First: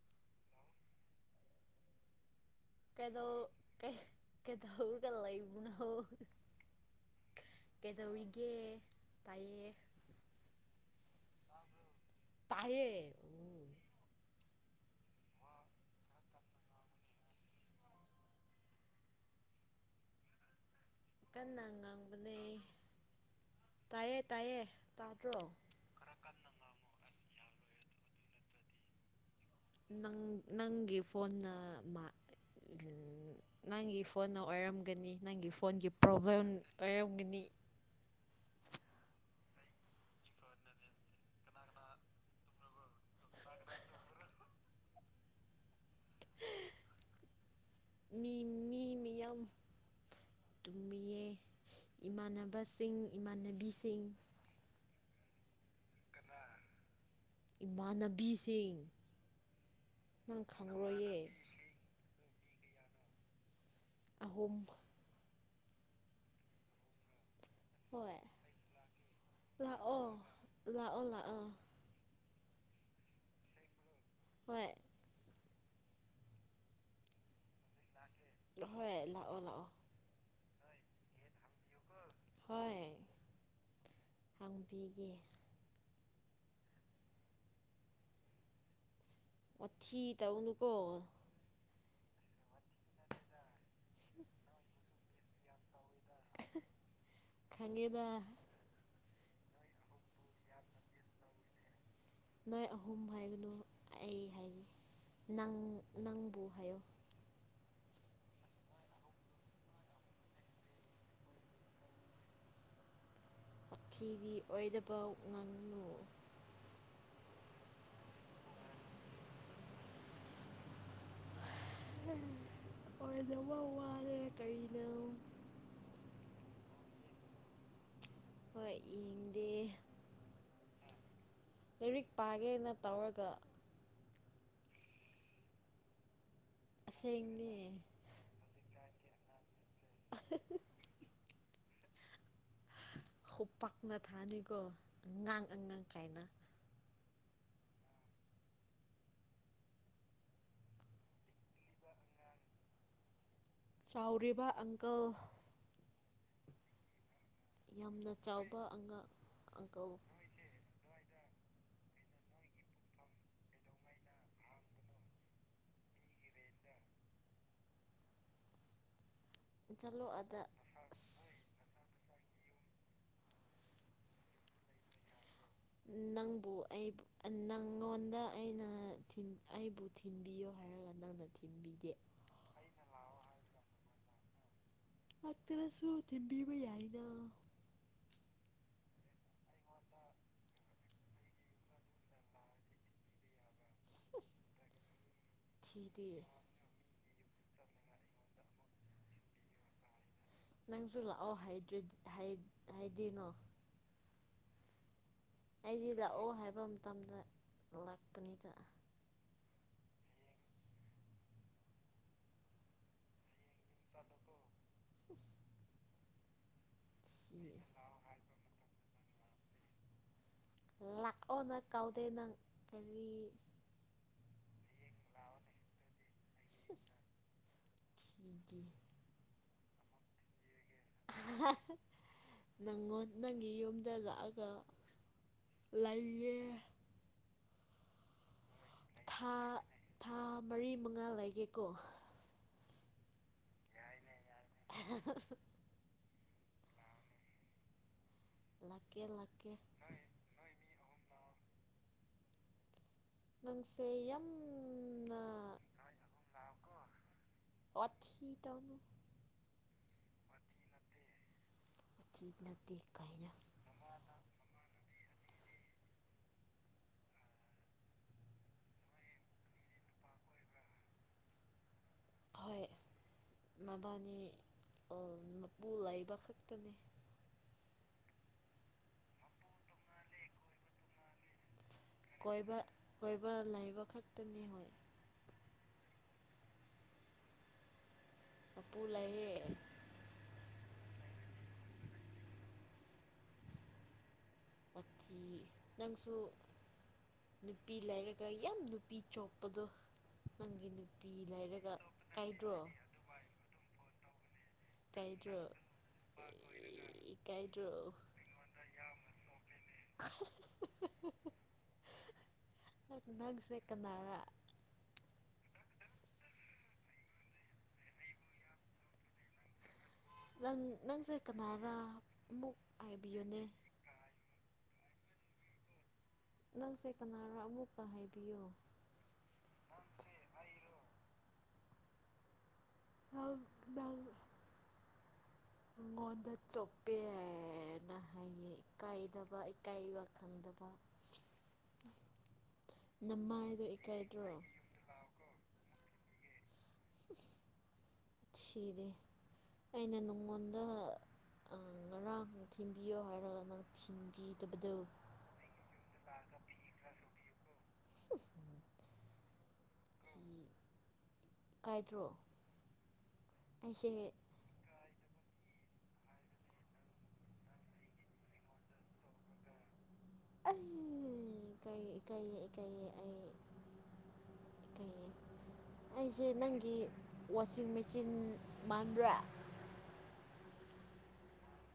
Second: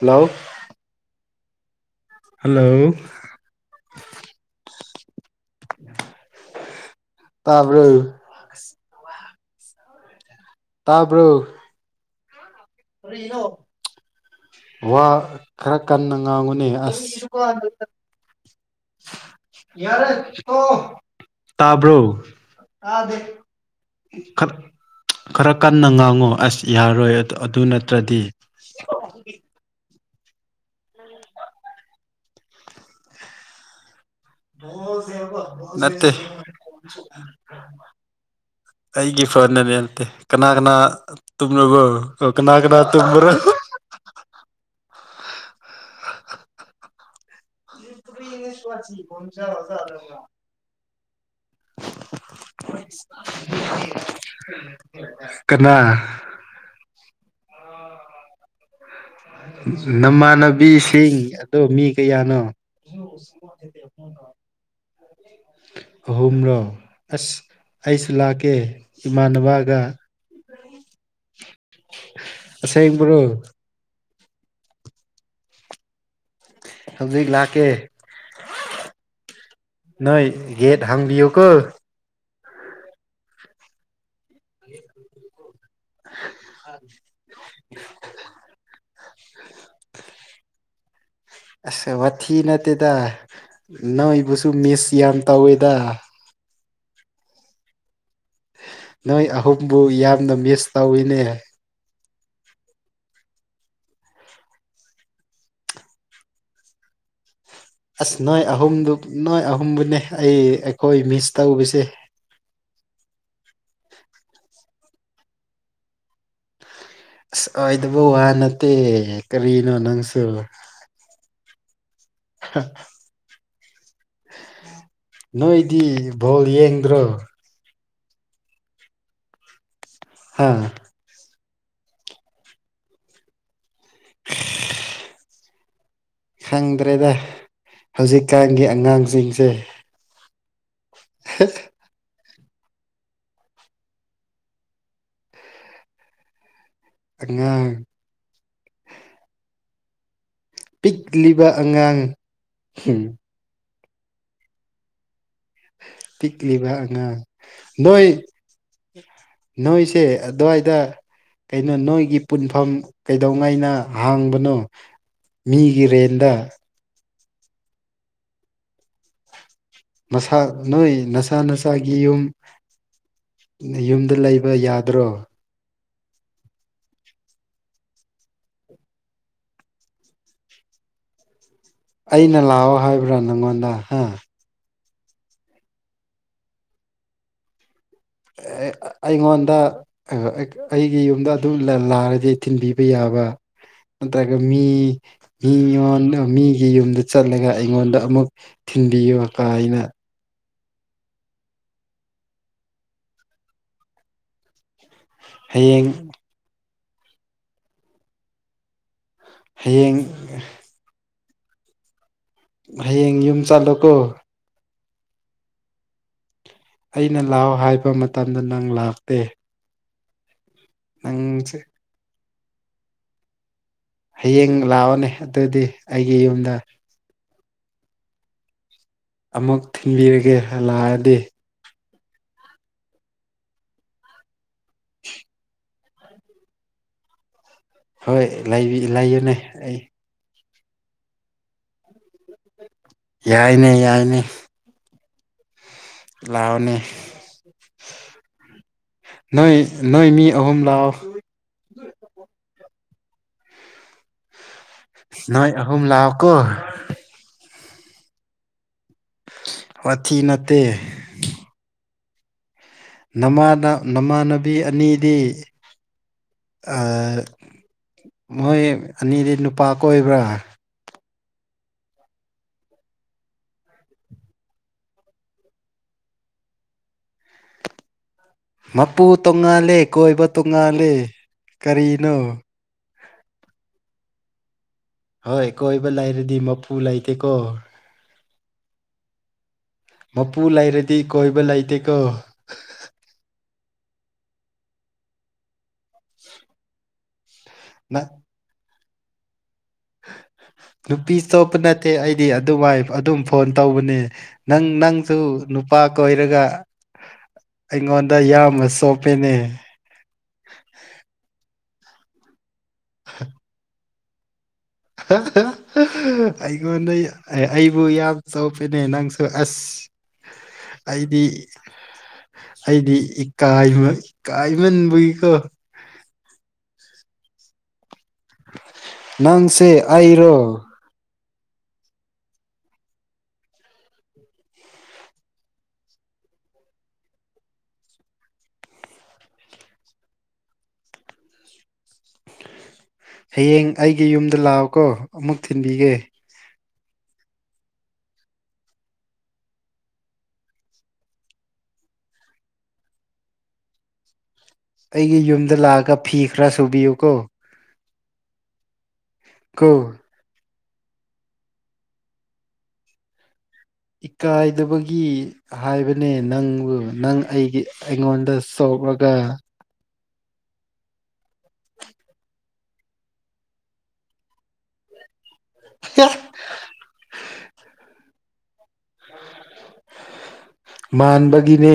hello hello ꯀꯩꯗꯧ ꯀꯩ ꯀꯩꯗꯧꯔꯒ ꯂꯩꯕ꯭ꯔꯅꯣ ꯇꯥꯕ꯭ꯔꯣ ꯀꯩꯗꯧꯔꯤ ꯀꯦ ꯇꯥꯏꯌꯦ ꯇꯥꯕ꯭ꯔꯣ ꯇꯥꯏꯌꯦ ꯀꯔꯤꯅꯣ [inaudible] ꯋꯥ ꯈꯔ ꯀꯟꯅ ꯉꯥꯡꯉꯨꯅꯤ ꯑꯁ ꯌꯥꯔꯦ ꯆꯣ ꯀꯟꯅ ꯇꯥꯕ꯭ꯔꯣ ꯉꯥꯡꯕꯅꯦ ꯇꯥꯗꯣ ꯇꯥꯏꯌꯦ ꯇꯥꯏꯌꯦ ꯇꯥꯗ꯭ꯔꯣ ꯈꯔ ꯀꯟ ꯀꯟꯅ ꯉꯥꯡꯉꯣ ꯑꯁ ꯌꯥꯔꯣꯏ ꯑꯗꯨ ꯅꯠꯇ꯭ꯔꯗꯤ [inaudible] ꯅ ꯅꯪꯒꯤ ꯐꯣꯟꯅ ꯃꯥꯜꯂꯦ ꯅꯪꯒꯤ ꯐꯣꯟꯅ ꯑꯣꯏꯔꯝꯒꯅꯤ ꯅꯪꯒꯤ ꯐꯣꯟꯒꯤ ꯅꯠꯇꯦ ꯄ꯭ꯔꯣꯕ꯭ꯂꯦꯝ ꯑꯣꯏꯔꯝꯒꯅꯤ ꯑꯩꯒꯤ ꯐꯣꯟꯅꯦ ꯅꯠꯇꯦ ꯀꯅꯥ ꯀꯅꯥ ꯇꯨꯝꯂꯕꯣ ꯀꯅꯥ ꯀꯅꯥ ꯇꯨꯝꯕ꯭ꯔꯣ [inaudible] ꯃꯤ ꯃꯤ ꯃꯤꯌꯥꯝ ꯇꯨꯝꯃꯤꯌꯦ ꯏꯃꯥꯟꯅꯕꯁꯤꯡ ꯏꯃꯥꯟꯅꯕꯤꯁꯤꯡ ꯀꯅꯥ ꯏꯃꯥꯟꯅꯕꯤꯁꯤꯡ ꯅꯪ ꯅꯃꯥꯟꯅꯕꯤꯁꯤꯡ ꯈꯪꯔꯣꯏꯌꯦ ꯑꯗꯣ ꯃꯤ ꯀꯌꯥꯅꯣ ꯑꯍꯨꯝ ꯑꯍꯨꯝꯔꯣ ꯑꯁ ꯑꯩꯁꯨ ꯍꯣꯏ ꯂꯥꯛꯀꯦ ꯏꯃꯥꯟꯅꯕꯒ ꯂꯥꯛꯑꯣ ꯂꯥꯛꯑꯣ ꯂꯥꯛꯑꯣ ꯑꯁꯦꯡꯕ꯭ꯔꯣ ꯍꯣꯏ ꯍꯧꯖꯤꯛ ꯂꯥꯛꯀꯦ ꯍꯣꯏ ꯂꯥꯛꯑꯣ ꯂꯥꯛꯑꯣ ꯅꯣꯏ ꯒꯦꯠ ꯍꯥꯡꯕꯤꯌꯨ ꯀꯣ ꯍꯣꯏ ꯍꯥꯡꯕꯤꯒꯦ [unintelligible] ꯋꯥꯊꯤ ꯇꯧꯅꯨꯀꯣ ꯑꯁ ꯋꯥꯊꯤ ꯅꯠꯇꯦꯗ ꯅꯣꯏꯕꯨꯁꯨ ꯃꯤꯁ ꯌꯥꯝ ꯇꯧꯋꯤꯗ ꯈꯪꯉꯦꯗ ꯅꯣꯏ ꯑꯍꯨꯝꯕꯨ ꯌꯥꯝꯅ ꯃꯤꯁ ꯇꯧꯏꯅꯦ ꯅꯣꯏ ꯑꯍꯨꯝ ꯍꯥꯏꯒꯅꯨ ꯑꯩ ꯍꯥꯏꯌꯣ ꯅꯪ ꯅꯪꯕꯨ ꯍꯥꯏꯌꯣ ꯑꯁ ꯅꯣꯏ ꯑꯍꯨꯝꯗꯨ ꯅꯣꯏ ꯑꯍꯨꯝꯕꯨꯅꯦ ꯑꯩ ꯑꯩꯈꯣꯏ ꯃꯤꯁ ꯇꯧꯕꯁꯦ ꯈꯤꯗꯤ ꯑꯣꯏꯗꯕ ꯉꯥꯡꯅꯨ ꯑꯁ ꯑꯣꯏꯗꯕꯨ ꯋꯥ ꯅꯠꯇꯦ ꯀꯔꯤꯅꯣ ꯅꯪꯁꯨ ꯎꯝ [unintelligible] ꯍꯥ [unintelligible] ꯑꯣꯏꯗꯕ ꯋꯥꯅꯦ ꯀꯔꯤꯅꯣ ꯅꯣꯏꯗꯤ ꯚꯣꯜ ꯌꯦꯡꯗ꯭ꯔꯣ ꯍꯣꯏ ꯌꯦꯡꯗꯦ ꯍꯥ ꯂꯥꯏꯔꯤꯛ ꯄꯥꯒꯦꯅ ꯇꯧꯔꯒ ꯈꯪꯗ꯭ꯔꯦꯗ ꯑꯁꯦꯡꯅꯦ ꯍꯧꯖꯤꯛꯀꯥꯟꯒꯤ ꯑꯉꯥꯡꯁꯤꯡꯁꯦ ꯑ [unintelligible] ꯍ [unintelligible] ꯍ ꯈꯨꯄꯥꯛꯅ ꯊꯥꯅꯤꯀꯣ ꯑꯉꯥꯡ ꯑꯉꯥꯡ ꯀꯥꯏꯅ ꯑꯉꯥꯡ ꯄꯤꯛꯂꯤꯕ ꯑꯉꯥꯡ [unintelligible] ꯆꯥꯎꯔꯤꯕ ꯑꯪꯀꯜ ꯄꯤꯛꯂꯤꯕ ꯑꯉꯥꯡ ꯅꯣꯏ ꯌꯥꯝꯅ ꯆꯥꯎꯕ ꯑꯉꯥꯡ ꯑꯪꯀꯜ ꯅꯣꯏꯁꯦ ꯑꯥꯗꯋꯥꯏꯗ ꯀꯩꯅꯣ ꯅꯣꯏꯒꯤ ꯄꯨꯟꯐꯝ ꯀꯩꯗꯧꯉꯩꯅ ꯍꯥꯡꯕꯅꯣ ꯃꯤꯒꯤ ꯔꯦꯟꯗ ꯆꯠꯂꯣ ꯅꯁꯥ ꯑꯗ ꯅꯣꯏꯒꯤ ꯑꯁ ꯅꯁꯥ ꯅꯁꯥ ꯁꯥꯒꯤ ꯌꯨꯝ ꯅꯌꯨꯝꯗ ꯂꯩꯕ ꯌꯥꯗ꯭ꯔꯣ ꯅꯪꯕꯨ ꯑꯩꯕꯨ ꯅꯪꯉꯣꯟꯗ ꯑꯩꯅ ꯊꯤꯟ ꯑꯩꯕꯨ ꯊꯤꯟꯕꯤꯌꯣ ꯍꯥꯏꯔꯒ ꯅꯪꯅ ꯊꯤꯟꯕꯤꯗꯦ ꯑꯩꯅ ꯂꯥꯛꯑꯣ ꯍꯥꯏꯕ꯭ꯔꯥ ꯅꯪꯉꯣꯟꯗ ꯍꯥ ꯑꯗꯨꯁꯨ ꯊꯤꯟꯕꯤꯕ ꯌꯥꯏꯅ ꯑꯦ ꯑꯩꯉꯣꯟꯗ [unintelligible] ꯑꯩ ꯑꯩꯒꯤ ꯌꯨꯝꯗ ꯑꯗꯨꯝꯅ ꯂꯥꯑꯗꯤ ꯊꯤꯟꯕꯤꯕ ꯌꯥꯕ [unintelligible] ꯊꯤꯗꯦ ꯃꯤꯉꯣꯟꯗ ꯃꯤꯒꯤ ꯌꯨꯝꯗ ꯆꯠꯂꯒ ꯑꯩꯉꯣꯟꯗ ꯑꯃꯨꯛ ꯊꯤꯟꯕꯤꯌꯨ ꯀꯥꯏꯅ ꯅꯪꯁꯨ ꯂꯥꯛꯑꯣ ꯍꯥꯏꯗꯔ꯭ꯤ ꯍꯥꯏꯗꯤꯅꯣ ꯍꯌꯦꯡ ꯑꯩꯗꯤ ꯂꯥꯛꯑꯣ ꯍꯥꯏꯕ ꯃꯇꯝꯗ ꯂꯥꯛꯄꯅꯤꯗ ꯍꯌꯦꯡ ꯍꯌꯦꯡ ꯌꯨꯝ ꯆꯠꯂꯣꯀꯣ [inaudible] ꯑꯩꯅ ꯊꯤ ꯂꯥꯛꯑꯣ ꯍꯥꯏꯕ ꯃꯇꯝꯗ ꯅꯪ ꯂꯥꯛꯇꯦ ꯂꯥꯛꯑꯣ ꯅꯪꯁꯦ ꯅ ꯀꯧꯗꯦ ꯅꯪ ꯀꯔꯤ ꯍꯌꯦꯡ ꯂꯥꯛꯑꯣꯅꯦ ꯑꯗꯨꯗꯤ ꯑꯩꯒꯤ ꯌꯨꯝꯗ [unintelligible] ꯑꯃꯨꯛ ꯊꯤꯡꯕꯤꯔꯒꯦ ꯍꯜꯂꯛꯑꯗꯤ ꯅꯪꯉꯣꯟ ꯅꯪꯒꯤ ꯌꯨꯝꯗ ꯂꯥꯛꯑꯒ ꯂꯩꯌꯦ ꯍꯣꯏ ꯂꯩꯕꯤ ꯊꯥ ꯂꯩꯌꯨꯅꯦ ꯑꯩ ꯊꯥ ꯃꯔꯤ ꯃꯉꯥ ꯂꯩꯒꯦꯀꯣ ꯌꯥꯏꯅꯦ ꯌꯥꯏꯅꯦ ꯂꯥꯛꯑꯣꯅꯦ ꯂꯥꯛꯀꯦ ꯂꯥꯛꯀꯦ ꯅꯣꯏ ꯅꯣꯏ ꯃꯤ ꯑꯍꯨꯝ ꯂꯥꯛꯑꯣ ꯅꯪꯁꯦ ꯌꯝꯅ ꯅꯣꯏ ꯑꯍꯨꯝ ꯂꯥꯛꯑꯣꯀꯣ ꯋꯥꯊꯤ ꯇꯧꯅꯨ ꯋꯥꯊꯤ ꯅꯠꯇꯦ ꯊꯤ ꯅꯠꯇꯦ ꯀꯥꯏꯅ ꯅꯥꯃꯗ ꯅꯃꯥꯟꯅꯕꯤ ꯑꯅꯤꯗꯤ ꯑꯥ ꯃꯣꯏ ꯑꯅꯤꯗꯤ ꯅꯨꯄꯥ ꯀꯣꯏꯕ꯭ꯔꯥ ꯍꯣꯏ ꯃꯕꯥꯅꯤ ꯃꯄꯨ ꯂꯩꯕ ꯈꯛꯇꯅꯦ ꯃꯄꯨ ꯇꯣꯉꯥꯂꯦ ꯀꯣꯏꯕ ꯇꯣꯉꯥꯂꯦ ꯀꯔꯤꯅꯣ ꯀꯣꯏꯕ ꯀꯣꯏꯕ ꯂꯩꯕ ꯈꯛꯇꯅꯤ ꯍꯣꯏ ꯍꯣꯏ ꯀꯣꯏꯕ ꯂꯩꯥꯏꯔꯗꯤ ꯃꯄꯨ ꯂꯩꯇꯦꯀꯣ ꯃꯄꯨꯨ ꯂꯩꯌꯦ ꯃꯄꯨ ꯂꯩꯔꯗꯤ ꯀꯣꯏꯕ ꯂꯩꯇꯦꯀꯣ ꯑꯁ ꯋꯥꯊꯤ ꯅꯪꯁꯨ ꯅꯨꯄꯤ ꯅ ꯂꯩꯔꯒ ꯌꯥꯝ ꯅꯨꯄꯤ ꯆꯣꯛꯄꯗꯣ ꯅꯪꯒꯤ ꯅꯨꯄꯤ ꯆꯣꯞꯄ ꯂꯩꯔꯒ ꯅꯠꯇꯦ ꯑꯩꯗꯤ ꯏꯀꯥꯏꯗ꯭ꯔꯣ ꯑꯗꯨꯃꯥꯏ ꯑꯗꯨꯝ ꯐꯣꯟ ꯇꯧꯕꯅꯦ ꯅꯪ ꯅꯪꯁꯨ ꯀꯥꯏꯗ꯭ꯔꯣ ꯅꯨꯄꯥ ꯀꯣꯏꯔꯒ ꯏꯀꯥꯏꯗ꯭ꯔꯣ ꯑꯩꯉꯣꯟꯗ ꯌꯥꯝꯅ ꯆꯣꯞꯄꯦꯅꯦ ꯍ ꯍ ꯍ ꯍ ꯅꯪꯁꯦ ꯀꯅꯥꯔ ꯍ ꯍ ꯍ ꯑꯩꯉꯣꯟꯗ ꯑꯩꯕꯨ ꯌꯥꯝ ꯆꯣꯞꯄꯦꯅꯦ ꯅꯪꯁꯨ ꯑꯁ ꯅꯪ ꯅꯪꯁꯦ ꯑꯩꯗꯤ ꯀꯅꯥꯔꯥ ꯑꯃꯨꯛ ꯑꯩꯗꯤ ꯍꯥꯏꯕꯤꯌꯨꯅꯦ ꯏꯀꯥꯏꯕ ꯏꯀꯥꯏ ꯃꯟꯕꯩꯀꯣ ꯅꯪꯁꯦ ꯀꯅꯥꯔ ꯑꯃꯨꯛꯀ ꯍꯥꯏꯕꯤꯌꯣ ꯅꯪꯁꯦ ꯑꯩꯔꯣ [unintelligible] ꯑꯩꯉꯣꯟꯗ ꯆꯣꯛꯄꯦꯅ ꯍꯥꯏꯌꯦ ꯏꯀꯥꯏꯗꯕ ꯏꯀꯥꯏꯕ ꯈꯪꯗꯕ ꯅꯃꯥꯏꯗꯣ ꯏꯀꯥꯏꯗ꯭ꯔꯣ ꯀꯣ ꯑꯃꯨꯛ ꯊꯤꯟꯕꯤꯒꯦ ꯍꯝ ꯁꯤꯗꯤ ꯑꯩꯅ ꯅꯉꯣꯟꯗ ꯉꯔꯥꯡ ꯊꯤꯟꯕꯤꯌꯣ ꯍꯥꯏꯔꯒ ꯅꯪ ꯊꯤꯟꯕꯤꯗꯕꯗꯣ ꯑꯩꯒꯤ ꯌꯨꯝꯗ ꯂꯥꯛꯑꯒ ꯐꯤ ꯈꯔ ꯁꯨꯕꯤꯌꯨꯀꯣ ꯀꯣ ꯀꯥꯏꯗ꯭ꯔꯣ ꯏꯀꯥꯏꯗꯕ ꯒꯤ ꯍꯥꯏꯕꯅꯦ ꯅꯪꯕꯨ ꯅꯪ ꯑꯩꯒꯤ ꯑꯩꯉꯣꯟꯗ ꯁꯣꯛꯔꯒ ꯑꯩ ꯏꯀꯥꯏꯌꯦ ꯏꯀꯥꯏꯌꯦ ꯏꯀꯥꯏꯌꯦ ꯑꯩ ꯏꯀꯥꯏꯌꯦ ꯑꯩꯁꯦ ꯅꯪꯒꯤ ꯋꯥꯁꯤꯡ ꯃꯦꯆꯤꯟ ꯃꯥꯟꯕ꯭ꯔꯥ ꯃꯥꯟꯕꯒꯤꯅꯦ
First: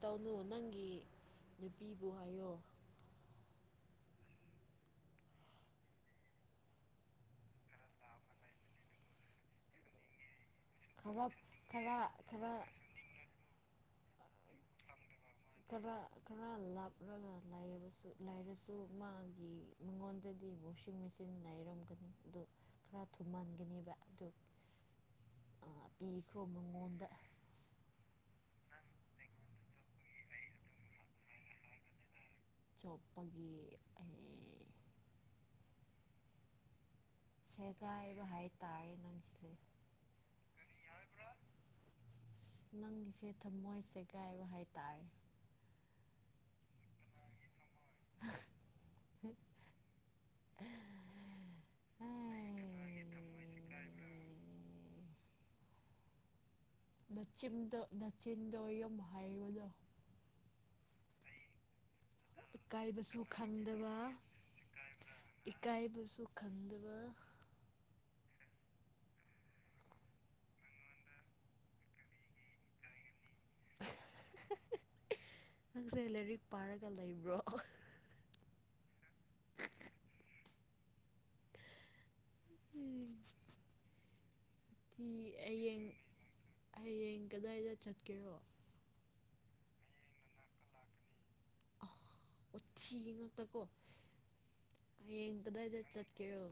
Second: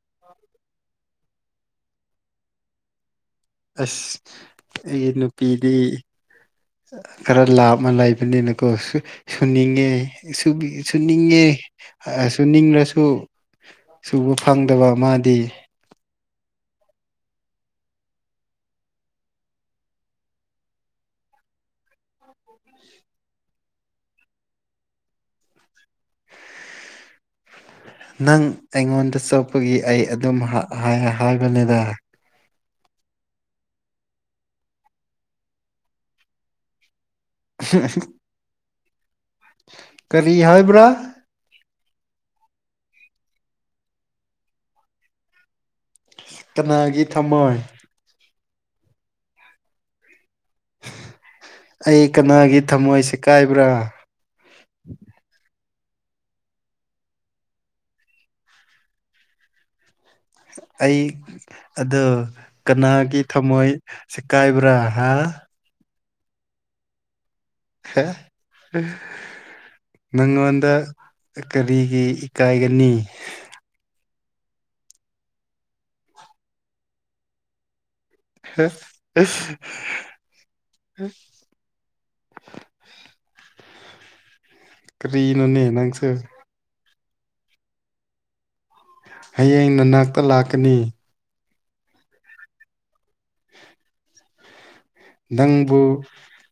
ꯇꯧꯅꯨ ꯅꯪꯒꯤ ꯅꯨꯄꯤꯕꯨ ꯍꯥꯏꯌꯣ ꯑꯁ ꯑꯩꯒꯤ ꯅꯨꯄꯤꯗꯤ ꯈꯔ ꯂꯥꯞꯅ ꯂꯩꯕꯅꯤꯅꯀꯣ ꯁꯨ ꯁꯨꯅꯤꯡꯉꯦ ꯁꯨꯕꯤꯌꯨ ꯈꯔ ꯁꯨꯅꯤꯡꯉꯦ ꯈꯔ ꯈꯔ ꯁꯨꯅꯤꯡꯔꯁꯨ ꯁꯨꯕ ꯐꯪꯗꯕ ꯃꯥꯗꯤ ꯈꯔ ꯈꯔ ꯂꯥꯞꯔꯒ ꯂꯩꯕꯁꯨ ꯂꯩꯔꯁꯨ ꯃꯥꯒꯤ ꯃꯉꯣꯟꯗꯗꯤ ꯋꯥꯛꯁꯤꯡ ꯃꯦꯆꯤꯟ ꯂꯩꯔꯝꯒꯅꯤ ꯑꯗꯣ ꯈꯔ ꯊꯨꯃꯟꯒꯅꯤꯕ ꯑꯗꯨ ꯑ ꯄꯤꯈ꯭ꯔꯣ ꯃꯉꯣꯟꯗ ꯅꯪ ꯑꯩꯉꯣꯟꯗ ꯆꯣꯞꯄꯒꯤ ꯑꯩ ꯑꯗꯨꯝ ꯍꯥ ꯍꯥꯏ ꯍꯥꯏꯕꯅꯦꯗ ꯆꯣꯞꯄꯒꯤ ꯑꯩ ꯁꯦꯒꯥꯏꯔꯣ ꯍꯥꯏ ꯇꯔꯦ ꯅꯪꯒꯤꯁꯦ ꯀꯔꯤ ꯍꯥꯏꯕ꯭ꯔꯥ ꯔꯣ ꯑꯁ ꯅꯪꯒꯤꯁꯦ ꯊꯝꯃꯣꯏ ꯁꯦꯒꯥꯏꯔꯣ ꯍꯥꯏꯇꯥꯔꯦ ꯀꯅꯥꯒꯤ ꯊꯝꯃꯣꯏ [unintelligible] ꯑꯩ ꯀꯅꯥꯒꯤ ꯑꯩ ꯊꯝꯃꯣꯏ ꯁꯦꯀꯥꯏꯕ꯭ꯔꯥ ꯅꯆꯤꯝꯗꯣ ꯅꯆꯤꯟꯗꯣ ꯌꯥꯝ ꯍꯩꯏꯕꯗꯣ ꯑꯩ ꯑꯗꯣ ꯏꯀꯥꯏꯕꯁꯨ ꯀꯅꯥꯒꯤ ꯊꯝꯃꯣꯏ ꯈꯪꯗꯕ ꯁꯦꯀꯥꯏꯕ꯭ꯔꯥ ꯍꯥ ꯏꯀꯥꯏꯕꯁꯨ ꯈꯪꯗꯕ [unintelligible] ꯅꯪꯉꯣꯟꯗ ꯀꯔꯤꯒꯤ ꯏꯀꯥꯏꯒꯅꯤ ꯅꯪꯁꯦ ꯂꯥꯏꯔꯤꯛ ꯄꯥꯔꯒ ꯂꯩꯕ꯭ꯔꯣ [unintelligible] [unintelligible] ꯀꯤ ꯀꯔꯤꯅꯣꯅꯦ ꯑꯌꯦꯡ ꯅꯪꯁꯨ ꯍꯌꯦꯡ ꯀꯗꯥꯏꯗ ꯆꯠꯀꯦꯔꯣ ꯍꯌꯦꯡ ꯅꯅꯥꯛꯇ ꯂꯥꯛꯀꯅꯤ ꯋꯥꯊꯤ ꯉꯥꯛꯇꯀꯣ ꯍꯌꯦꯡ ꯅꯪꯕꯨ ꯀꯗꯥꯏꯗ ꯆꯠꯀꯦꯌꯣ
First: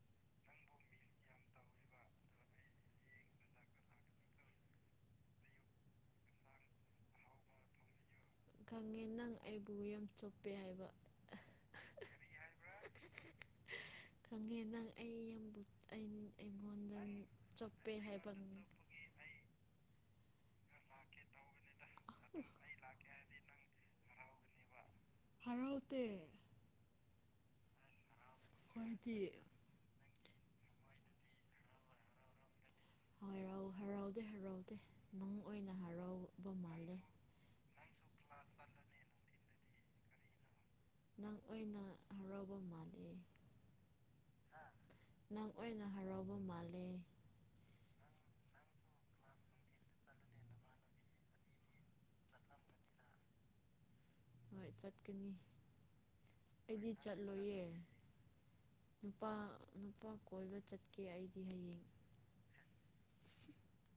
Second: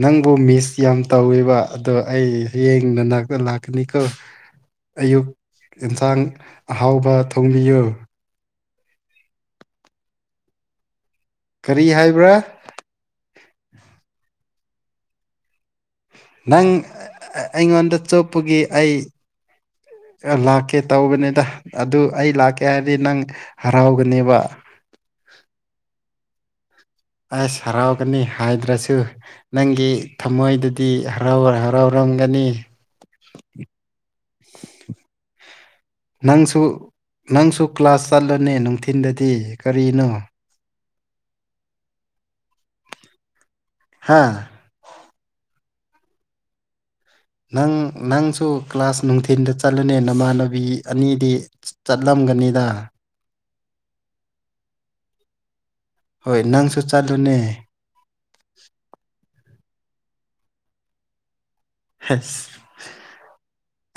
ꯅꯪꯕꯨ ꯃꯤꯁ ꯌꯥꯝ ꯇꯧꯋꯦꯕ ꯑꯗꯣ ꯑꯩ ꯍꯌꯦꯡ ꯅꯅꯥꯛꯇ ꯂꯥꯛꯀꯅꯤꯀꯣ ꯑꯌꯨꯛ ꯑꯦꯟꯁꯥꯡ ꯑꯍꯥꯎꯕ ꯊꯣꯡꯕꯤꯌꯣ ꯈꯪꯉꯦ ꯅꯪ ꯑꯩꯕꯨ ꯌꯥꯝ ꯆꯣꯞꯄꯦ ꯍꯥꯏꯕ ꯀꯔꯤ ꯍꯥꯏꯕ꯭ꯔꯥ ꯈꯪꯉꯦ ꯅꯪ ꯑꯩ ꯌꯥꯝꯕꯨ ꯑꯩ ꯅꯪ ꯑꯩꯉꯣꯟꯗꯪ ꯆꯣꯞꯄꯦ ꯑꯩꯉꯣꯟꯗ ꯍꯥꯏꯕꯪ ꯆꯣꯞꯄꯒꯤ ꯑꯩ ꯂꯥꯛꯀꯦ ꯇꯧꯕꯅꯦꯗ ꯑꯗꯨ ꯑꯩ ꯂꯥꯛꯀꯦ ꯍꯥꯏꯔꯗꯤ ꯅꯪ ꯍꯔꯥꯎꯒꯅꯦꯕ ꯍꯔꯥꯎꯠꯇꯦ ꯑꯁ ꯍꯔꯥꯎꯒꯅꯤ ꯍꯥꯏꯗ꯭ꯔꯁꯨ ꯑꯩꯈꯣꯏꯗꯤ ꯅꯪꯒꯤ ꯊꯃꯣꯏꯗꯨꯗꯤ ꯍꯔꯥꯎ ꯍꯔꯥꯎꯔꯝꯒꯅꯤ ꯍꯣꯏꯔꯥꯎ ꯍꯔꯥꯎꯗꯦ ꯍꯔꯥꯎꯗꯦ ꯅꯪ ꯑꯣꯏꯅ ꯍꯔꯥꯎꯕ ꯃꯥꯜꯂꯦ ꯇꯨ ꯀ꯭ꯂꯥꯁ ꯆꯠꯂꯅꯦ ꯅꯨꯡꯊꯤꯟꯗꯗꯤ ꯀꯔꯤꯅꯣ ꯅꯪ ꯑꯣꯏꯅ ꯍꯔꯥꯎꯕ ꯃꯥꯜꯂꯦ ꯍꯥꯥ ꯅꯪ ꯑꯣꯏꯅ ꯍꯔꯥꯎꯕ ꯃꯥꯜꯂꯦ ꯅꯪ ꯅꯪꯁꯨ ꯀ꯭ꯂꯥꯁ ꯅꯨꯡꯊꯤꯟꯗ ꯆꯠꯂꯅꯦ ꯅꯃꯥꯟꯅꯕꯤ ꯑꯅꯤꯗꯤ ꯆꯠꯂꯝꯒꯅꯤꯗ ꯍꯣꯏ ꯆꯠꯀꯅꯤ ꯍꯣꯏ ꯅꯪꯁꯨ ꯑꯩꯗꯤ ꯆꯠꯂꯨꯅꯦ ꯆꯠꯂꯣꯏꯌꯦ ꯅꯨꯄꯥ ꯅꯨꯄꯥ ꯀꯣꯏꯕ ꯆꯠꯀꯦ ꯑꯩꯗꯤ ꯍꯌꯦꯡ ꯍꯁ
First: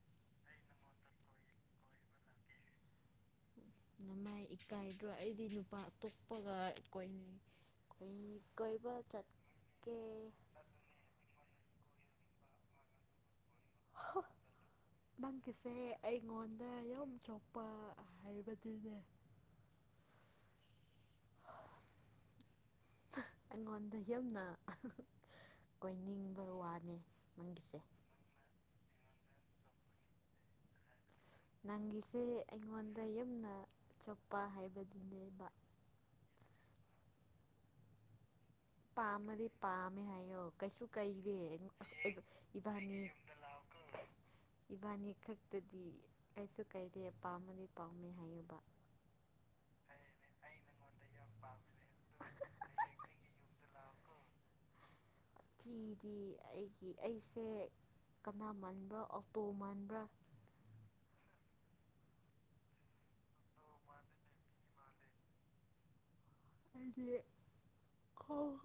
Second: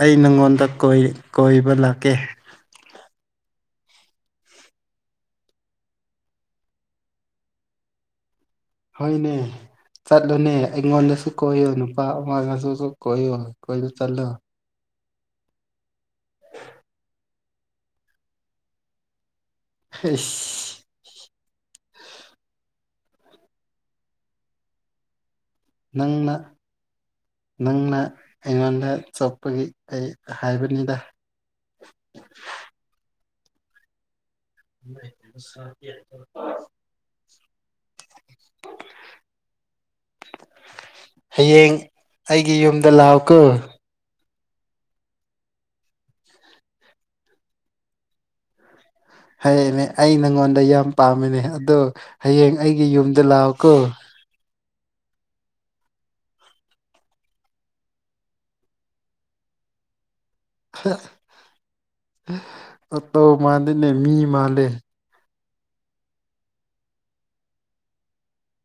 ꯑꯩ ꯅꯉꯣꯟꯗ ꯀꯣꯏ ꯀꯣꯏꯕ ꯂꯥꯛꯀꯦ ꯅꯃꯥꯏ ꯏꯀꯥꯏꯗ꯭ꯔꯣ ꯑꯩꯗꯤ ꯅꯨꯄꯥ ꯑꯇꯣꯞꯄꯒ ꯀꯣꯏꯅꯤ ꯀꯣꯏꯅꯤ ꯀꯣꯏꯕ ꯍꯣꯏꯅꯦ ꯆꯠꯀꯦ ꯆꯠꯂꯨꯅꯦ ꯑꯩꯉꯣꯟꯗꯁꯨ ꯀꯣꯏꯌꯣ ꯅꯨꯄꯥ ꯑꯃꯗꯁꯨꯁꯨ ꯀꯣꯏꯌꯣ ꯀꯣꯏꯕ ꯆꯠꯂꯣ ꯅꯪꯒꯤꯁꯦ ꯑꯩꯉꯣꯟꯗ ꯌꯥꯝ ꯆꯣꯞꯄ ꯍꯥꯏꯕꯗꯨꯅꯦ ꯍꯩꯁ ꯑꯩꯉꯣꯟꯗ ꯌꯥꯝꯅ ꯅꯪꯅ ꯀꯣꯏꯅꯤꯡꯕ ꯋꯥꯅꯦ ꯅꯪꯒꯤꯁꯦ ꯅꯪꯅ ꯑꯩꯉꯣꯟꯗ ꯆꯣꯞꯄꯒꯤ ꯑꯩ ꯍꯥꯏꯕꯅꯤꯗ ꯅꯪꯒꯤꯁꯦ ꯑꯩꯉꯣꯟꯗ ꯌꯝꯅ ꯆꯣꯞꯄ ꯍꯥꯏꯕ [unintelligible] ꯄꯥꯝꯃꯗꯤ ꯄꯥꯝꯃꯦ ꯍꯥꯏꯌꯣ ꯀꯩꯁꯨ ꯀꯩꯗꯦ ꯍꯌꯦꯡ ꯑꯩꯒꯤ [unintelligible] ꯌꯨꯝꯗ ꯏꯕꯥꯅꯤ ꯂꯥꯛꯑꯣꯀꯣ ꯏꯕꯥꯅꯤ ꯈꯛꯇꯗꯤ ꯀꯩꯁꯨ ꯀꯩꯗꯦ ꯄꯥꯝꯃꯗꯤ ꯄꯥꯝꯃꯦ ꯍꯥꯏꯌꯨꯕ ꯍꯌꯦꯅꯦ ꯑꯩ ꯅꯉꯣꯟꯗ ꯌꯥꯝ ꯄꯥꯝꯃꯦꯅꯦ ꯑꯗꯣ ꯍꯌꯦꯡ ꯑꯩꯒꯤ ꯌꯨꯝꯗ ꯂꯥꯛꯑꯣꯀꯣ ꯊꯤꯗꯤ ꯑꯩꯒꯤ ꯑꯩꯁꯦ ꯀꯅꯥ ꯃꯥꯟꯕ꯭ꯔꯥ ꯑꯣꯛꯇꯣ ꯃꯥꯟꯕ꯭ꯔꯥ ꯑꯠꯇꯣ ꯃꯥꯟꯗꯦꯅꯦ ꯃꯤ ꯃꯥꯜꯂꯦ ꯑꯩꯗꯤ ꯈꯣꯡ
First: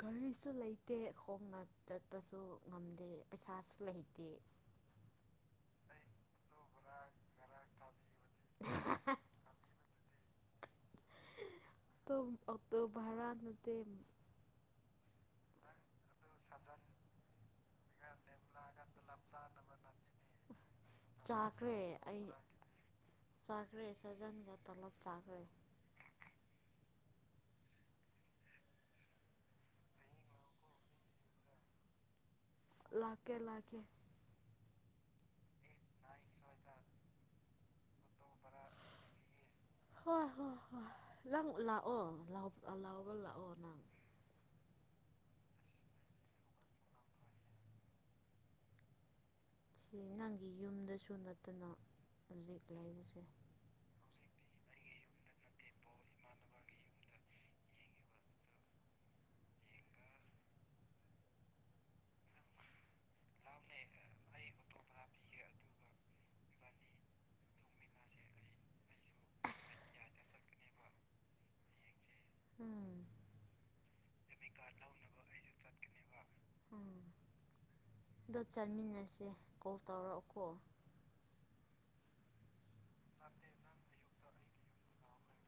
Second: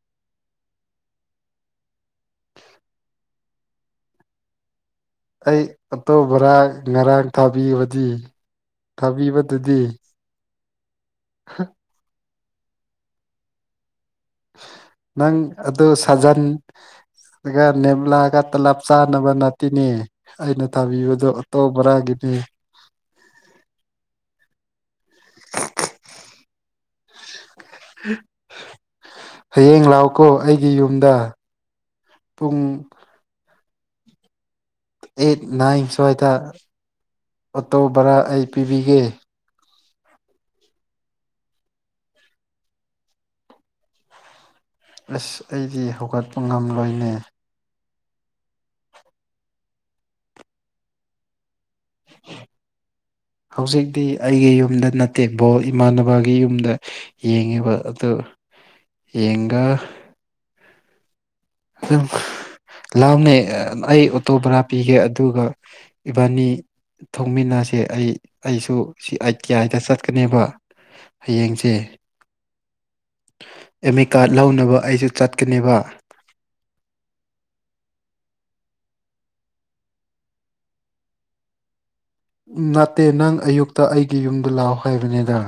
ꯒꯔꯤꯁꯨ ꯂꯩꯇꯦ ꯈꯣꯡꯅ ꯆꯠꯄꯁꯨ ꯉꯝꯗꯦ ꯄꯩꯁꯥꯁꯨ ꯂꯩꯇꯦ [inaudible] ꯑꯩ ꯑꯣꯠꯇꯣ ꯕꯔꯥ ꯉꯔꯥꯡ ꯊꯥꯕꯤꯕꯗꯤ ꯊꯥꯕꯤꯕꯗꯨꯗꯤ ꯇꯨꯝ ꯑꯣꯛꯇꯣ ꯚꯔꯥ ꯅꯠꯇꯦꯝ ꯅꯪ ꯑꯗꯨ ꯁꯥꯖꯟ ꯒ ꯅꯦꯕ꯭ꯂꯥꯒ ꯇꯂꯞ ꯆꯥꯅꯕ ꯅꯠꯇꯦꯅꯦ ꯑꯩꯅ ꯇꯥꯕꯤꯕꯗꯣ ꯑꯣꯇꯣ ꯕꯔꯥꯒꯤꯅꯦ ꯆꯈ꯭ꯔꯦ ꯁꯖꯟꯒ ꯇꯂꯞ ꯆꯈ꯭ꯔꯦ [unintelligible] ꯍꯌꯦꯡ ꯂꯥꯛꯑꯣꯀꯣ ꯑꯩꯒꯤ ꯌꯨꯝꯗ ꯄꯨꯡ ꯂꯥꯛꯀꯦ ꯂꯥꯛꯀꯦ ꯑꯩꯠ ꯅꯥꯏꯟ ꯁ꯭ꯋꯥꯏꯗ ꯑꯣꯇꯣ ꯚꯔꯥ ꯑꯩ ꯄꯤꯕꯤꯒꯦ ꯍꯣꯏ ꯍꯣꯏ ꯍꯣꯏ ꯅꯪ ꯂꯥꯛꯑꯣ ꯂ ꯂꯥꯎꯕ ꯂꯥꯛꯑꯣ ꯅꯪ ꯑꯁ ꯑꯩꯗꯤ ꯍꯧꯒꯠꯄ ꯉꯝꯂꯣꯏꯅꯦ ꯁꯤ ꯅꯪꯒꯤ ꯌꯨꯝꯗꯁꯨ ꯅꯠꯇꯅ ꯍꯧꯖꯤꯛ ꯂꯩꯔꯤꯁꯦ ꯍꯧꯖꯤꯛꯇꯤ ꯑꯩꯒꯤ ꯌꯨꯝꯗ ꯅꯠꯇꯦ ꯕꯣꯜ ꯏꯃꯥꯟꯅꯕꯒꯤ ꯌꯨꯝꯗ ꯌꯦꯡꯉꯤꯕ ꯑꯗꯨ ꯌꯦꯡꯒ ꯑꯗꯨꯝ ꯂꯥꯎꯅꯦ ꯑꯩ ꯑꯣꯇꯣ ꯕꯥꯔꯥ ꯄꯤꯒꯦ ꯑꯗꯨꯒ ꯏꯕꯥꯅꯤ ꯊꯧꯃꯤꯅꯥꯁꯦ ꯑꯩ ꯑꯩꯁꯨ ꯁꯤ ꯑꯥꯏ ꯇꯤ ꯑꯥꯏꯗ ꯆꯠꯀꯅꯦꯕ ꯍꯌꯦꯡꯁꯦ ꯎꯝ ꯑꯦꯃꯤꯀꯥꯔꯠ ꯂꯧꯅꯕ ꯑꯩꯁꯨ ꯆꯠꯀꯅꯦꯕ ꯎꯝ ꯑꯗꯣ ꯆꯥꯃꯤꯟꯅꯁꯦ ꯀꯣꯜ ꯇꯧꯔꯛꯑꯣꯀꯣ ꯅꯠꯇꯦ ꯅꯪ ꯑꯌꯨꯛꯇ ꯑꯩꯒꯤ ꯌꯨꯝꯗ ꯂꯥꯛꯑꯣ ꯍꯥꯏꯕꯅꯤꯗ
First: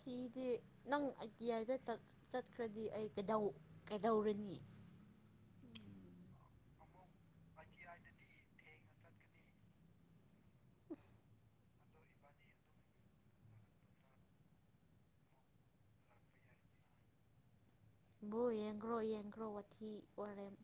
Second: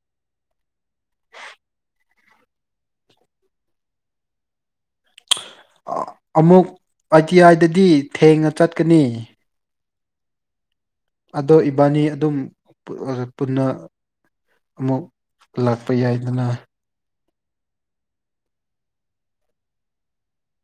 ꯐꯤꯗꯤ ꯅꯪ ꯑꯥꯏꯇꯤ ꯑꯥꯏꯗ ꯆꯠ ꯆꯠꯈ꯭ꯔꯗꯤ ꯑꯩ ꯀꯩꯗꯧ ꯀꯩꯗꯧꯔꯅꯤ ꯑꯃꯨꯛ ꯑꯥꯏ ꯇꯤ ꯑꯥꯏꯗꯗꯤ ꯊꯦꯡꯅ ꯆꯠꯀꯅꯤ ꯑꯗꯣ ꯏꯕꯥꯅꯤ ꯑꯗꯨꯝ ꯄꯨꯜꯂꯒ ꯄꯨꯟꯅ ꯑꯃꯨꯛ ꯂꯥꯛꯄ ꯌꯥꯏꯗꯅ ꯕꯣꯜ ꯌꯦꯡꯈ꯭ꯔꯣ ꯌꯦꯡꯈ꯭ꯔꯣ ꯋꯥꯊꯤ ꯋꯥꯔꯦꯝ